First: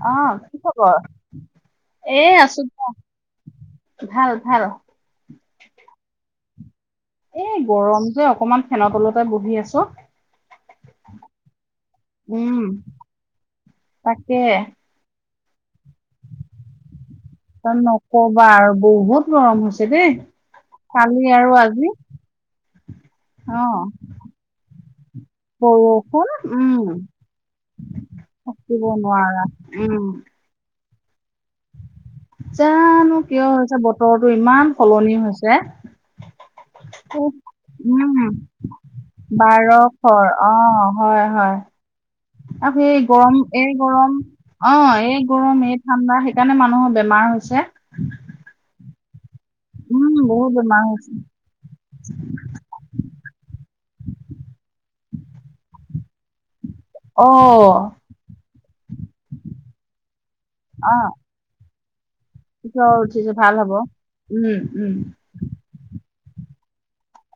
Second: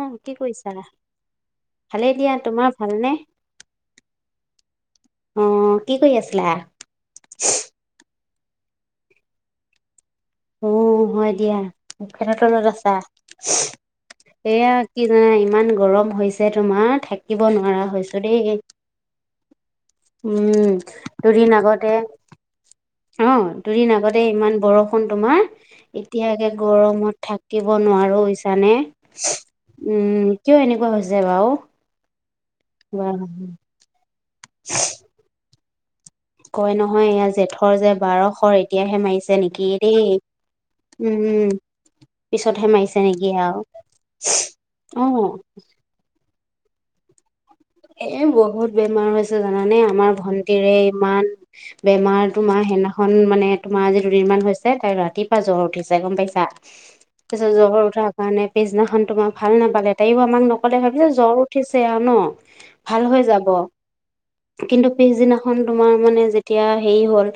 অ' কি কৰিছা? ভালেই এ দিয়া। আছো তোমাৰ দিয়া ভালনে? ভাল ভাল। অ' কি কৰি আছিলা? এই গৰম যে, অকমান ফেনৰ তলতে বহি আছো। উম হয় দিয়া। ফেনৰ উম। তলত আছা? এয়া কি জানা ইন ত নোৱাৰা হৈছো দেই নকবা আৰু বহুত গৰম হৈছে দেই। উম কালি দুদিন আৰু আগতে আজি। অ' দুদিন আগতে ইমান বৰষুণ তোমাৰ। এতিয়া বৰষুণ একে উম গৰমত থাকিব নোৱা নোৱাৰো হৈছানে। থাকিব নোৱাৰা। উম, কিয় এনেকুৱা হৈছে বাৰু? বা জানো? কিয় হৈছে, বতৰটো ইমান সলনি হৈছে। কয় নহয় এয়া জেঠৰ যে উম, বাৰশৰ এতিয়াহে মাৰিছে নেকি দেই বাৰশৰ। অ, উম 'হয়, উম হয়। পিছতহে আ মাৰিছে সেই নেকি গৰম, আৰু এই গৰম অ এই গৰম এই ঠাণ্ডা সেই সেইকাৰণে মানুহৰ বেমাৰ হৈছে। এ বহুত বেমাৰ হৈছে। জানানে আমাৰ উম, বহুত ভন্টিৰে বেমাৰ হৈছে। ইমান বেমাৰ। তোমাৰ সেইদিনাখন মানে তোমাৰ আজি দুদিন হৈছে তাইৰ ৰাতি জ্বৰ উঠিছে, গম পাইছা? তাপিছত অ', জ্বৰ উঠাৰ কাৰণে পিছদিনাখন তোমাৰ ভাল নাপালে, তাইও আমাক নকলে। আ, ভাবিছে জ্বৰ উঠিছে আৰু ন। জ্বৰ ভাল হৈ উঠিছে যাব। ভাল হ'ব। উম, কিন্তু উম, পিছদিনাখন তোমাৰ মানে যেতিয়া হেৰি হ'ল,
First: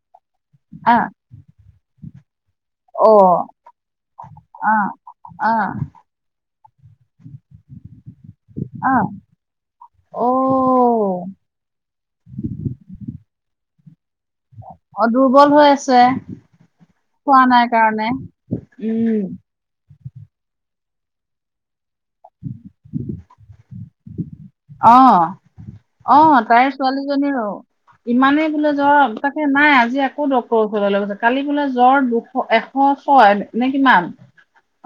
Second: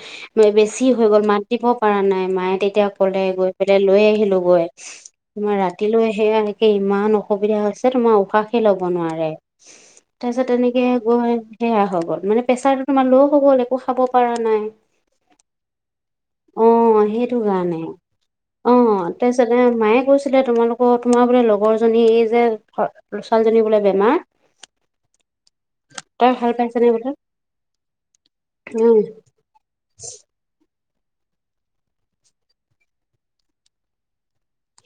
বেছি আ, হৈ গ'ল মাত দিব পৰা নাই। মায়ে তেতিয়া কলে। অ', গৈ পেলাই লৈ আহিলো গৈ। আ, আ, তোমাৰ ৰাতিলৈ সে ইমান অ অসুবিধা হৈছে। তোমাৰ উশাহে লব আ, নোৱাৰে। তাৰপিছত তেনেকে অ', গৈ সেয়া হৈ গ'ল। মানে প্ৰেছাৰটো তোমাৰ ল' হৈ গল একো খাব পৰা নাই অ দুৰ্বল হৈ আছে। অ খোৱা সেইটো নাই কাৰণে। অ উম, তাৰপিছতে মায়ে কৈছিলে তোমালোক অ তোমাৰ বোলে লগৰ জনী এই যে ছোৱালীজনী বোলে বেমাৰ। অ। অ তই ভাল তাইৰ পাইছানে বোলে ছোৱালীজনীৰো। ইমানেই বোলে উম জ্বৰ তাকে নাই আজি আকৌ ডক্টৰ ছে কালি বোলে জ্বৰ দুশ এশ ছয় নে কিমান।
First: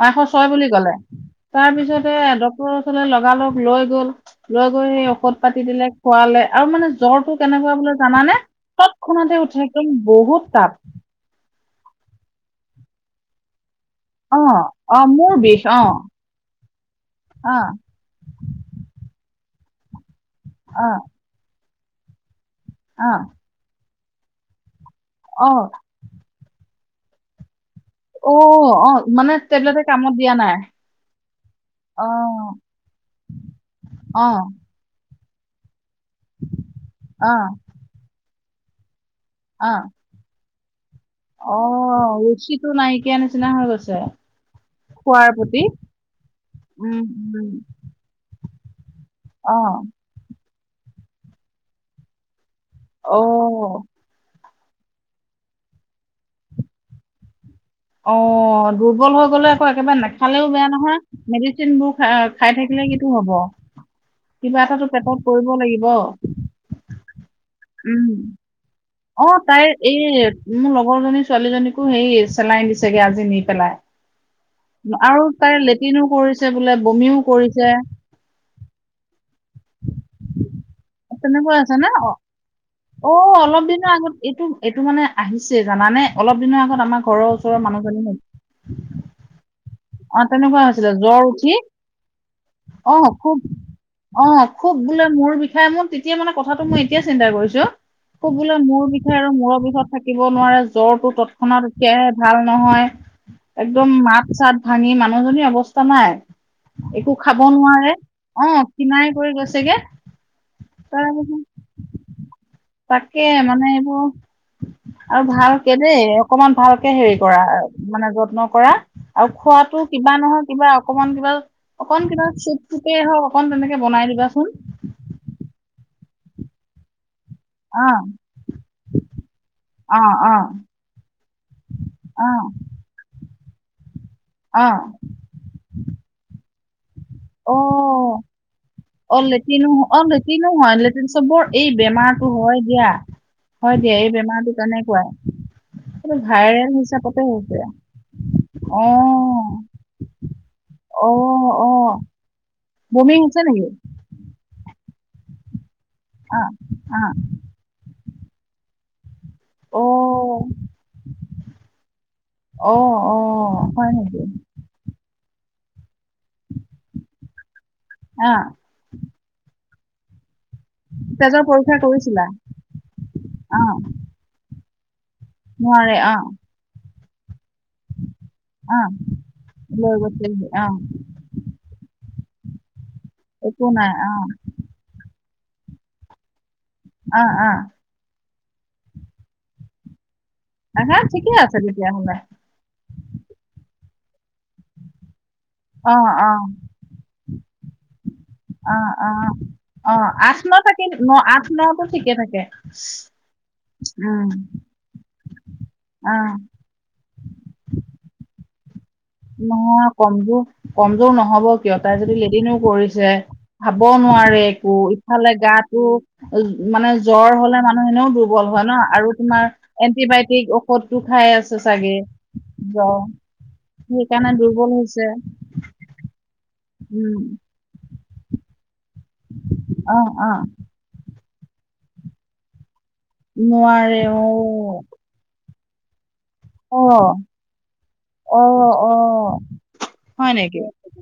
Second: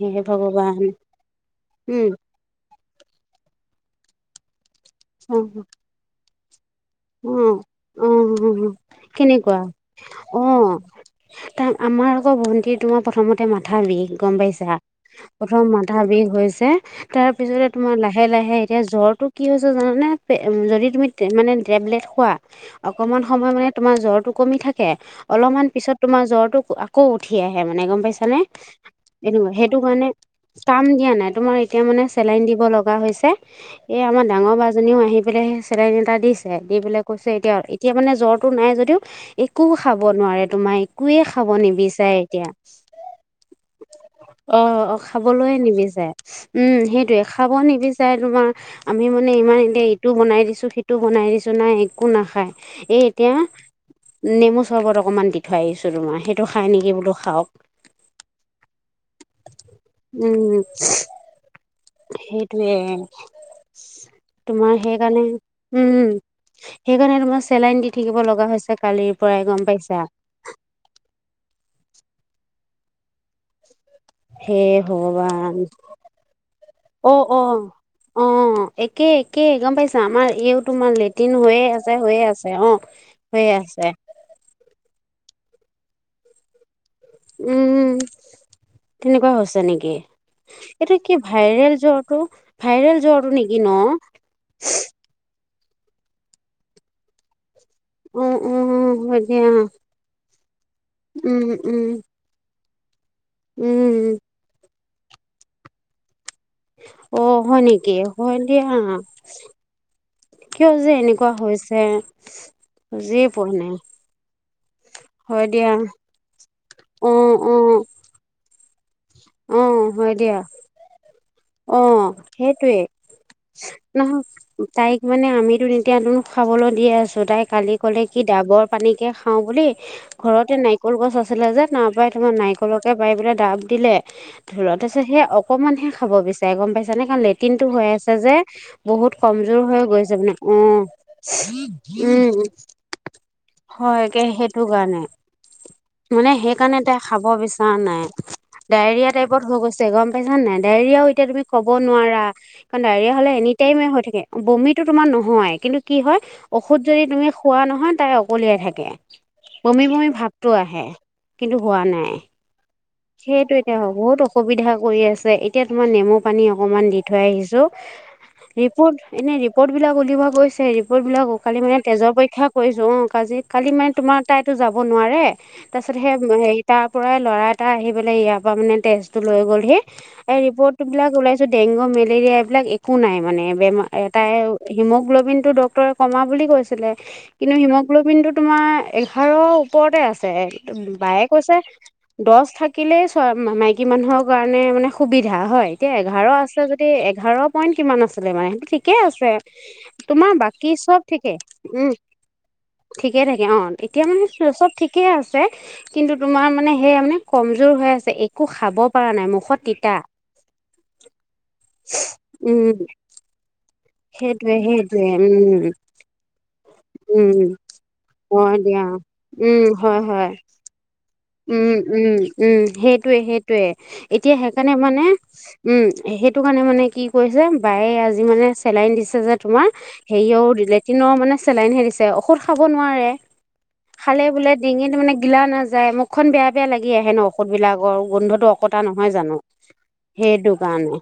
এশ হে ছয় বুলি ভগৱান কলে। উম তাৰপিছতে ডক্টৰৰ ওচৰলৈ লগালগ লৈ গ'ল। লৈ গৈ সেই ঔষধ অ পাতি দিলে, খোৱালে। আৰু মানে জ্বৰটো উম, কেনেকুৱা বোলে জানানে? উম, তৎক্ষণাতে উঠে একদম বহুত তাপ। ত আমাৰ আকৌ ভণ্টি তোমাৰ প্ৰথমতে মাত মাথা বিষ গম অ পাইছা? অ মোৰ বিষ প্ৰথম অ মাথা বিষ হৈছে। তাৰ অ পিছতে তোমাৰ লাহে লাহে এতিয়া জ্বৰটো কি হৈছে জানানে? পে অ যদি তুমি মানে টেবলেট খোৱা, অ অকমান সময় মানে তোমাৰ জ্বৰটো কমি থাকে। অ অলপমান পিছত তোমাৰ জ্বৰটো আকৌ উঠি আহে। মানে গম পাইছা অ নে? অ মানে এইটো সেইটো টেবলেটে কাৰণে কামত দিয়া নাই কাম দিয়া নাই তোমাৰ এতিয়া মানে অ চেলাইন দিব লগা হৈছে। এই আমাৰ অ ডাঙৰ বা জনীও আহি লে সেই চেলেন এটা দিছে, দি পেলাই কৈছে অ এতিয়া এতিয়া মানে জ্বৰটো নাই যদিও একো অ খাব নোৱাৰে। তোমাই একোৱে খাব অ নিবিচাৰে এতিয়া। ৰুচিটো নাইকিয়া নিচিনা হৈ গৈছে অ অ খোৱাৰ খাবলৈয়ে প্ৰতি নিবিচাৰে উম সেইটোৱে খাব নিবিচাৰে তোমাৰ আমি মানে অ ইমান এতিয়া ইটো বনাই দিছোঁ সিটো বনাই দিছোঁ নাই একো নাখায় এই এতিয়া অ নেমু চৰ্বত অকণমান দি থৈ আহিছো তোমাৰ সেইটো খাই নেকি বোলো খাওক অ দুৰ্বল হৈ গ'লে আকৌ একেবাৰে নাখালেও উম বেয়া নহয় মেডিচিনবোৰ খ খাই সেইটোৱে থাকিলে কিটো হ'ব কিবা তোমাৰ এটাতো সেইকাৰণে পেটত পৰিব লাগিব উম সেইকাৰণে তোমাৰ চেলাইন দি থাকিব লগা হৈছে কাৰ অ তাইৰ এই মোৰ লগৰজনী ছোৱালীজনীকো সেই চেলাই দিছে চাগে আজি নি হে পেলাই আৰু ভগৱান তাই লেট্ৰিনো কৰিছে বোলে অ বমিও অ কৰিছে অ একে একে গম পাইছা আমাৰ এইও তোমাৰ লেট্ৰিন তেনেকুৱা হৈয়ে নে? আছে অ' হৈয়ে আছে অ অ হৈয়ে অলপ আছে দিনৰ আগত এইটো এইটো মানে আহিছে জানানে অলপ দিনৰ আগত আমাৰ ঘৰৰ ওচৰৰ উম মানুহজনী তেনেকুৱা হৈছে নেকি অ তেনেকুৱা হৈছিলে এইটো কি জ্বৰ উঠি ভাইৰেল জ্বৰটো ভাইৰেল আহ জ্বৰটো নেকি ন খুব অ খুব বোলে মোৰ বিষয় মোৰ তেতিয়া মানে কথাটো মই এতিয়া চিন্তা কৰিছো অ অ কবলৈ মোৰ বিষায় হয় আৰু দিয়া মূৰৰ বিষয়ৰত থাকিব নোৱাৰে জ্বৰটো উম তৎক্ষণাত উম উকিয় আহে ভাল নহয় একদম উম মাত চাত ভাঙি মানুহজনীৰ অৱস্থা নাই একো অ খাব হয় নেকি নোৱাৰে হয় অ দিয়া খিনাই কৰি গৈছে গে কিয় যে এনেকুৱা তাৰপিছত হৈছে বুজিয়ে তাকে পোৱা নাই মানে এইবোৰ আৰু হয় দিয়া ভালকে দেই অকমান ভালকে অ হেৰি কৰা অ মানে যত্ন কৰা আৰু অ খোৱাতো কিবা হয় দিয়া নহয় কিবা অকমান কিবা অ অকন কিবা চুপ সেইটোৱে চুপেই হওঁক অকন তেনেকে বনাই নহও দিবাচোন তাইক মানে আমিতো নিজ এতিয়ানো খাবলৈ দি আছো তাই কালি কলে অ', কি ডাবৰ পানীকে খাওঁ বুলি অ', অ', ঘৰতে নাৰিকল গছ আছিলে যে তাৰ পৰাই অ', নাৰিকলকে পাৰি পেলায় দাব দিলে ধৰি অ'। লোৱা তাৰপিছত সে অকনমান হে খাব বিচাৰে গম পাইছা যেনেকা লেট্ৰিন অ', টো হৈ আছে যে বহুত অ', কমজোৰ লেট্ৰিনো হৈ অ', গৈছে মানে লেট্ৰিনো অ হয়, লেট্ৰিন চবৰ এই বেমাৰটো উম হয় দিয়া হয় দিয়া এই কে বেমাৰটো সেইটো কাৰণে কেনেকুৱাই মানে সেইকাৰণে তাই খাব বিচৰা নাই ডায়েৰিয়া টাইপত হৈ অ', গৈছে গম পাইছা নাই ডায়েৰি য়াও এতিয়া তুমি অ', ক'ব অ', নোৱাৰা কাৰণ বমি ডায়েৰিয়া হলে হৈছে এনি নেকি? টাইমে হৈ থাকে বমিটো তোমাৰ নহয় কিন্ত কি হয় অ', ঔষধ যদি অ', তুমি খোৱা নহয় তাই ওকলিয়াই থাকে বমি বমি অ', ভাৱটো আহে কিন্তু হোৱা নাই অ', সেইটো অ', এতিয়া হয় বহুত নেকি? অসুবিধা কৰি আছে এতিয়া তোমাৰ নেমু পানী অকমান দি থৈ আহিছো অ', ৰিপৰ্ট এনে ৰিপৰ্ট বিলাক উলিওৱা হৈছে ৰিপৰ্ট বিলাক অ তেজৰ কালি মানে পৰীক্ষা তেজৰ কৰিছিলা? পৰীক্ষা কৰিছো অ কাজি কালি অ', মানে তোমাৰ তাইতো যাবই নোৱাৰে তাৰ নোৱাৰে পিছত অ', সেই তাৰ পৰাই ল'ৰা এটা আহি পেলাই ইয়াৰ পৰা মানে অ', তেজটো লৈ গ'ল সি লৈ এই গৈছিলহি অ', ৰিপৰ্টবিলাক ওলাইছে ডেংগু মে মেলেৰিয়া এইবিলাক একো নাই মানে একো বেমাৰ নাই অ', এটাই হিমগ্লবিন টো ডক্তৰে কমা বুলি কৈছে অ', কিন্তু অ', হিমগ্ল'বিন টো তোমাৰ এঘাৰ ওপৰতে আছে আহা বায়ে ঠিকে কৈছে আছে তেতিয়াহ'লে। থাকিলে ছয় মাইকি মানুহৰ কাৰণে মানে সুবিধা এতিয়া হয় এতিয়া অ', এঘাৰ অ'। আছে যদি এঘাৰ পইন কিমান আছে মানে সেইটো অ ঠিকে অ আছে অ তোমাৰ আঠ ন বাকী থাকে চব ন ঠিকে আঠ নতো ঠিকে থাকে অ এতিয়া মানে উম চব ঠিকে আছে কিন্তু অ তোমাৰ মানে এতিয়া মানে কমজোৰ হৈ আছে একো খাব পৰা নাই মুখত নহয় তিতা কমজোৰ কমজোৰ নহব কিয় তাই যদি লেটিনো উম কৰিছে ভাত খাব নোৱাৰে সেইটোৱে একো সেইটোৱে ইফালে উম গাটো মানে উম জ্বৰ হলে মানুহ এনেও দুৰ্বল হয় ন আৰু তোমাৰ উম হয় হয় এন্টিবায়টিক ঔষধটো খাই আছে উম চাগে উম উম জ্বৰ সেইটোয়ে সেইটোয়ে এতিয়া দুৰ্বল সেইকাৰণে হৈছে মানে উম সেইটো কাৰণে মানে কি উম কৰিছে বায়ে আজি মানে চেলাইন দিছে যে তোমাৰ অ অ হেৰিও লেটিনৰ মানে চেলাইন হে দিছে ঔষধ খাব নোৱাৰে নোৱাৰে অ খালে বোলে ডিঙিত ত মানে গিলা না মূখখন বেয়া বেয়া অ লাগি আহে ন ঔষধ বিলাকৰ অ গোন্ধটো অকতা অ নহয় জানো হয় সেইটো নেকি কাৰণে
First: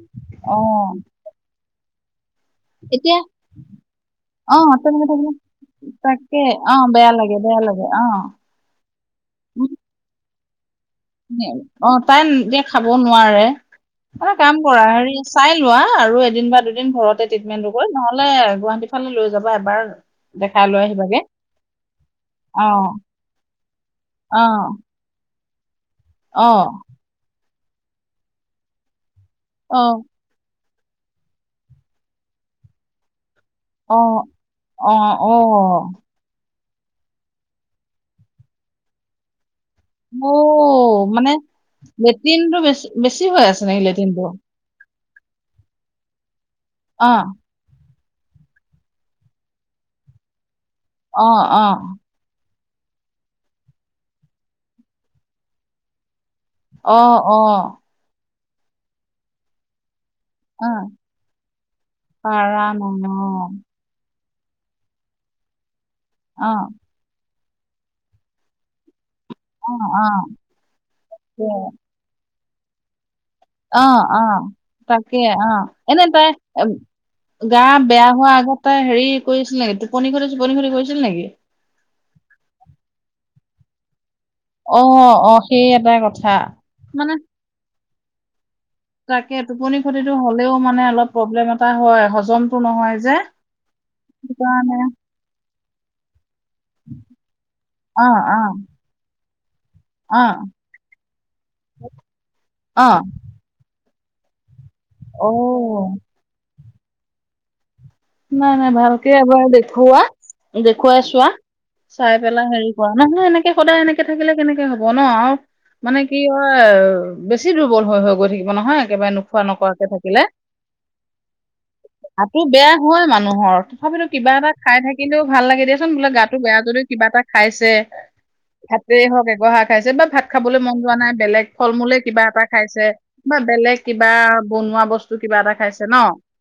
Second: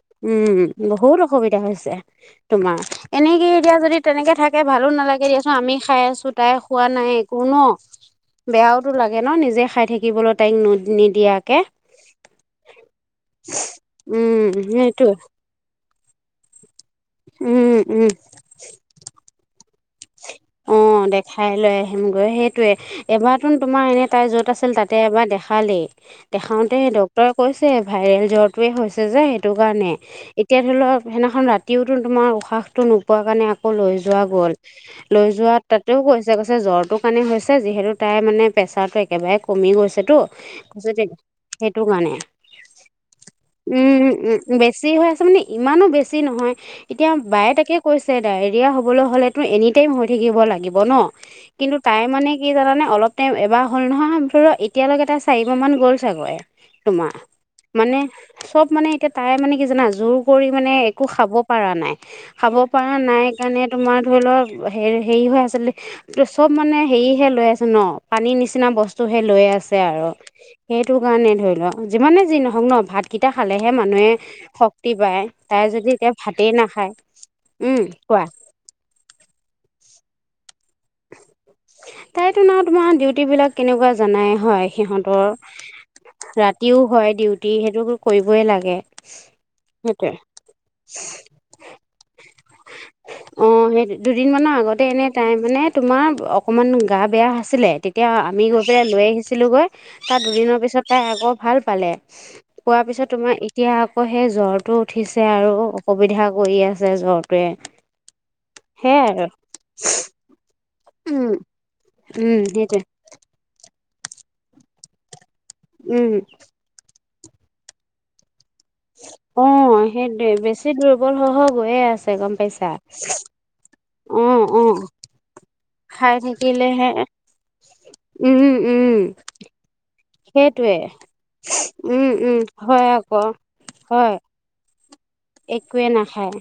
অ উম বহুত অসুবিধা হৈছে তোমাৰ এতিয়া এনেকে এতিয়া যদি তেনেকে অ থাকে ভালো তেনেকে নালাগে থাকিলে দিয়াচোন আমি খাই আছো তাই খোৱা নাই একো তিতা ন লাগে অঁ বেয়াওতো লাগে ন নিজে খাই থাকিবলৈ তাইক নোদ অঁ এতিয়া খাব নোৱাৰে এটা উম কাম কৰা সেইটোৱে হেৰি চাই লোৱা আৰু এদিন বা দুদিন ঘৰতে ট্ৰিটমেণ্টটো উম কৰি উম নহলে গুৱাহাটী ফালে লৈ যাবা এবাৰ দেখাই লৈ আহিবি অঁ দেখাই লৈ আহিমগৈ সেইটোয়ে এবাৰতোন তোমাৰ এনে তাই অ য'ত আছিল তাতে এবাৰ দেখা খালেই অ দেখাওঁতে ডক্টৰে কৈছে ভাইৰেল জ্বৰটোৱে হৈছে যে সেইটো অ কাৰণে তেতিয়া ধৰি লওঁক সেইদিনাখন ৰাতিওতো তোমাৰ উশাহটো নোপোৱা কাৰণে আকৌ লৈ অ যোৱা গ'ল অ লৈ অ যোৱা তাতেও কৈছে কৈছে জ্বৰটোৰ কাৰণে হৈছে যিহেতু তাই মানে প্ৰেছাৰটো একেবাৰে কমি গৈছেতো অ কছে দে মানে সেইটো কাৰণে লেট্ৰিনটো বেছি বেছি হৈ আছে নেকি উম লেট্ৰিনটো উম বেছি হৈআছে মানে ইমানো বেছি নহয় অ এতিয়া বায়ে তাকে কৈছে ডায়ৰিয়া হ'বলে হ'লে তো এনে টাইম হৈ থাকিব লাগিব ন অ অ কিন্তু তাই মানে কি জানানে অলপটাইম এবাৰ হ'ল নহয় মুঠতে এতিয়ালৈকে তাই চাৰিবাহ মান গ'ল চাগৈে অ তোমাৰ অ মানে চব মানে এতিয়া তাই মানে কি জানা জোৰ কৰি অ মানে একো খাব পৰা নাই খাব পৰা নাই কাৰণে তোমাৰ ধৰি লওঁক। হে হেৰি হৈ আছিল চব অ মানে হেৰিহে লৈ আছে ন পানীৰ নিচিনা বস্তু হে লৈ অ আছে আৰু সেইটো কাৰণে অ অ ধৰি লও যিমানে যি নহওক ন ভাত কেইটা খালেহে অ মানুহে অ শক্তি তাকে পায় অ তাই যদি এনে এতিয়া তাই ভাতেই এ, নাখায় গা উম বেয়া কোৱা হোৱাৰ আগতে তাই হেৰি কৰিছিল নেকি টোপনি খতি টোপনি খতি কৰিছিল নেকি? তাইতো ন তোমাৰ ডিউটি বিলাক কেনেকুৱা জানাই হয় অ অ সেই এটাই কথা। সিহঁতৰ ৰাতিও হয় মানে ডিউটি সেইটো কৰিবই লাগে তাকে টোপনি সেইটোৱে খতিটো হ'লেও মানে অলপ প্ৰব্লেম এটা হয় হজমতটো নহয় যে অঁ সেই দুদিন মানৰ সেইকাৰণে আগতে এনেই তাই মানে তোমাৰ অকণমান গা বেয়া আছিলে অ তেতিয়া অ আমি গৈ পেলাই লৈ আহিছিলোঁগৈ অ তাৰ দুদিনৰ পিছত তাই আকৌ ভাল পালে পোৱাৰ অ পিছত তোমাৰ ইতিহাস আকৌ সেই জ্বৰটো উঠিছে অ আৰু অসুবিধা কৰি আছে জ্বৰটোৱে নাই নাই সেয়াই ভালকে আৰু এবাৰ দেখুওৱা দেখুৱাই উম চোৱা চাই উম, পেলাই হেৰি সেইটোৱে কৰা নহয় এনেকে সদায় এনেকে থাকিলে কেনেকে হব ন আৰু মানে উম, কি হয় বেছি দুৰ্বল হৈ হৈ গৈ থাক নহয় একেবাৰে নোখোৱা নকোৱাকে অ', থাকিলে। সেইটোৱে বেছি দুৰ্বল হৈ হৈ গৈয়ে আছে গম গাতো পাইছা। বেয়া মানুহৰ তথাপিতো কিবা অ', এটা খাই অ', থাকিলেও ভাল লাগে দে। বোলে খাই গাটো বেয়া যদিও থাকিলেহে কিবা এটা খাইছে উম, উম, ভাতেই হওক এঘহা খাইছে। বা ভাত খাবলৈ সেইটোৱে মন যোৱা নাই বেলেগ ফল মূলে উম, কিবা উম, এটা খাইছে হয় আকৌ বা বেলেগ কিবা হয় বনোৱা বস্তু কিবা এটা খাইছে একোৱে ন নাখায়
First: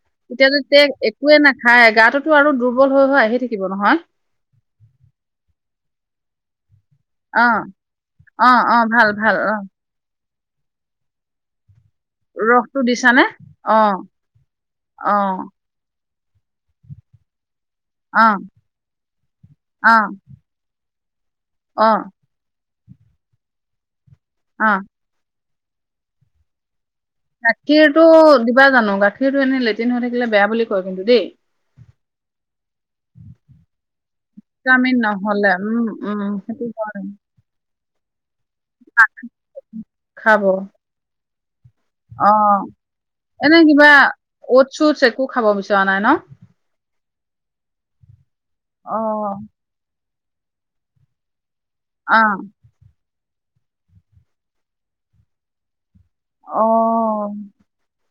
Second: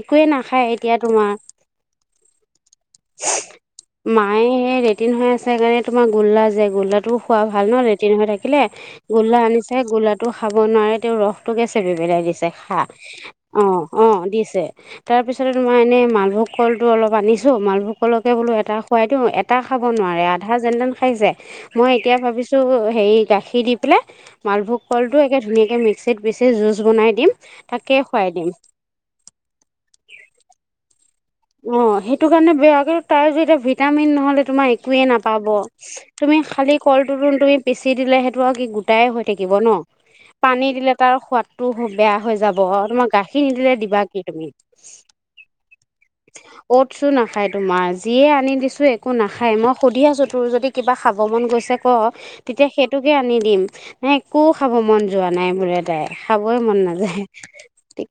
একোৱে এতিয়া নাখায় যে তোমাৰ একোৱে নাখায় গাতো আৰু দুৰ্বল হৈ হৈ আহি থাকিব নহয় মায়ে সেই লেটিন হৈ আছে সেই কাৰণে তোমাৰ গোল্লা যে গোল্লাত টো খোৱা অ ভাল ন লেটিন ন হৈ অ থাকিলে অ ভাল ভাল গোলা অ আনিছে গুলা টো খাব নোৱাৰে তেওঁ ৰস টো গে দিছে ৰসটো খা দিছানে? উম অ', উম দিছে তাৰ অ', পিছতে তোমাৰ এনেই মালভোগ কলটো অলপ আনিছোঁ মালভোগ কলকে অ', বোলো এটা খোৱাই দিওঁ এটা খাব অ', নোৱাৰে আধা জে খাইছে মই অ', এতিয়া ভাবিছোঁ হেৰি গাখীৰ দি পেলাই মালভোগ অ', কলটো একে ধুনীয়াকৈ মিক্সিত পিছে জুচ। বনাই দিম, তাকে খুৱাই গাখীৰতটো দিম। দিবা জানো গাখীৰতটো এনে লেট্ৰিন হৈ থাকিলে বেয়া বুলি কয় কিন্তু দেই। অঁ সেইটো কাৰণে বেয়া তাই ভিটামিন নহলে তোমাৰ ভিটামিন একোৱে নহ'লে নাপাব উম, উম, তুমি। সেইটো খালি হয় কলটো তুমি পিছ। বেচি দিলে সেইটো আৰু কি গোটাই হৈ থাকিব ন খাব পানী দিলে তাৰ সোৱাদ। টো হ বেয়া হৈ যাব অ তোমাক গাখীৰ এনে নিদিলে কিবা দিবা কি তুমি? অ'ট চুটচ একো খাব [unintelligible] ন চো নাখায় তোমাৰ যিয়ে আনি দিছো একো অ', নাখায়, মই সুধি আছো তোৰ যদি কিবা খাব মন গৈছে ক অ', তেতিয়া সেইটোকে আনি দিম মানে একো খাব মন যোৱা নাই বোলে তাই। খাবই মন নাযায় অ',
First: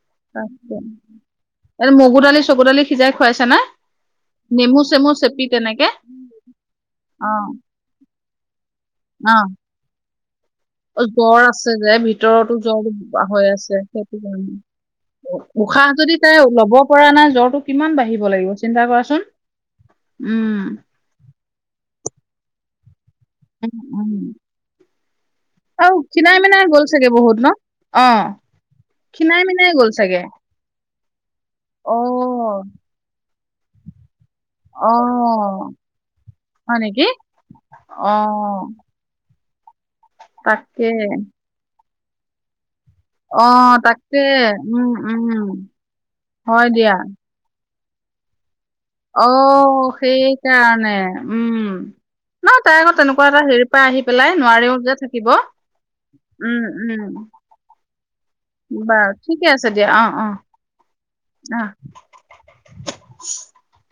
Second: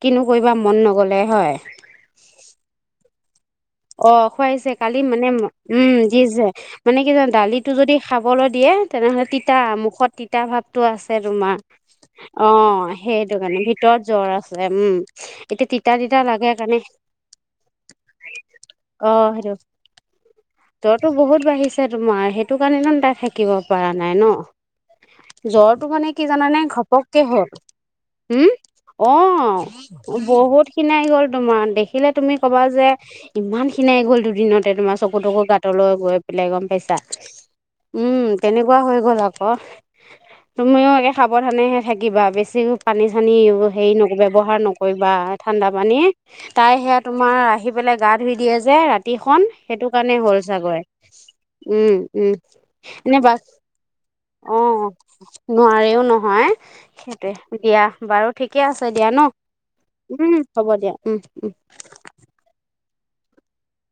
কিনো কৰিবা তাকে মন নগলে হয়। এই মগু দালি চগু দালি সিজাই খুৱাইছা নে? অ' খুৱাইছে নেমু কালি চেমু মানে ম চেপি তেনেকে উম দিছে মানে কি জান অ', দালিটো যদি খাবলৈ দিয়ে তেনেহ'লে অ', তিতা মুখত তিতা ভাৱটো অ', আছে জ্বৰ তোমাৰ। আছে যে ভিতৰতো জ্বৰ অ' সেইটো হৈ কাৰণে আছে ভিতৰ ৰত সেইটো জ্বৰ কাৰণে। আছে, উম। এতিয়া উশাহ তিতা যদি তিতা তাই লাগে ল'ব কাৰণে পৰা নাই জ্বৰটো কিমান বাঢ়িব লাগিব চিন্তা অ' কৰাচোন। সেইটো। উম জ্বৰতো বহুত বাঢ়িছ তোমা তোমাৰ সেইটো কাৰণে ন তাই থাকিব উম, পৰা উম। নাই ন। জ্বৰটো আৰু মানে কি খিনাই জানানে মিনাই গ'ল চাগে ঘপককে বহুত ন? হ'ল। অ' উম, খিনাই মিনাই গ'ল চাগে অ' বহুত খিনাই গ'ল। তোমাৰ দেখিলে তুমি ক'বা অ' যে ইমান খিনাই গ'ল দু দিনতে তোমাৰ চকু তকু অ' গাঁতলৈ গৈ পেলাই গম হয় পাইছা। নেকি? উম, অ' তেনেকুৱা হৈ গ'ল আক অ তাকে তুমিও একে সাৱধানেহে থাকিবা বেছিও পানী চানী এইবোৰ অ' হেৰি ন তাকে ব্যৱহাৰ উম নকৰিবা উম ঠাণ্ডা পানী হয় তাই দিয়া সেয়া তোমাৰ আহি পেলাই গা ধুই দিয়ে যে ৰাতিখন সেটো অ' কাৰণে হ'ল চাগৈ, সেইকাৰণে উম উম। নহয় তাই আকৌ এনে তেনেকুৱা এটা বাক হেৰিৰ পৰা আহি পেলাই অ' যে থাকিব নোৱাৰেও নহয় উম উম। সেইটোৱে, দিয়া। বাৰু ঠিকে আছে দিয়া বাৰু ন ঠিকে আছে দিয়া, উম হ'ব দিয়া উম উম অ' অ' অ'। [unintelligible]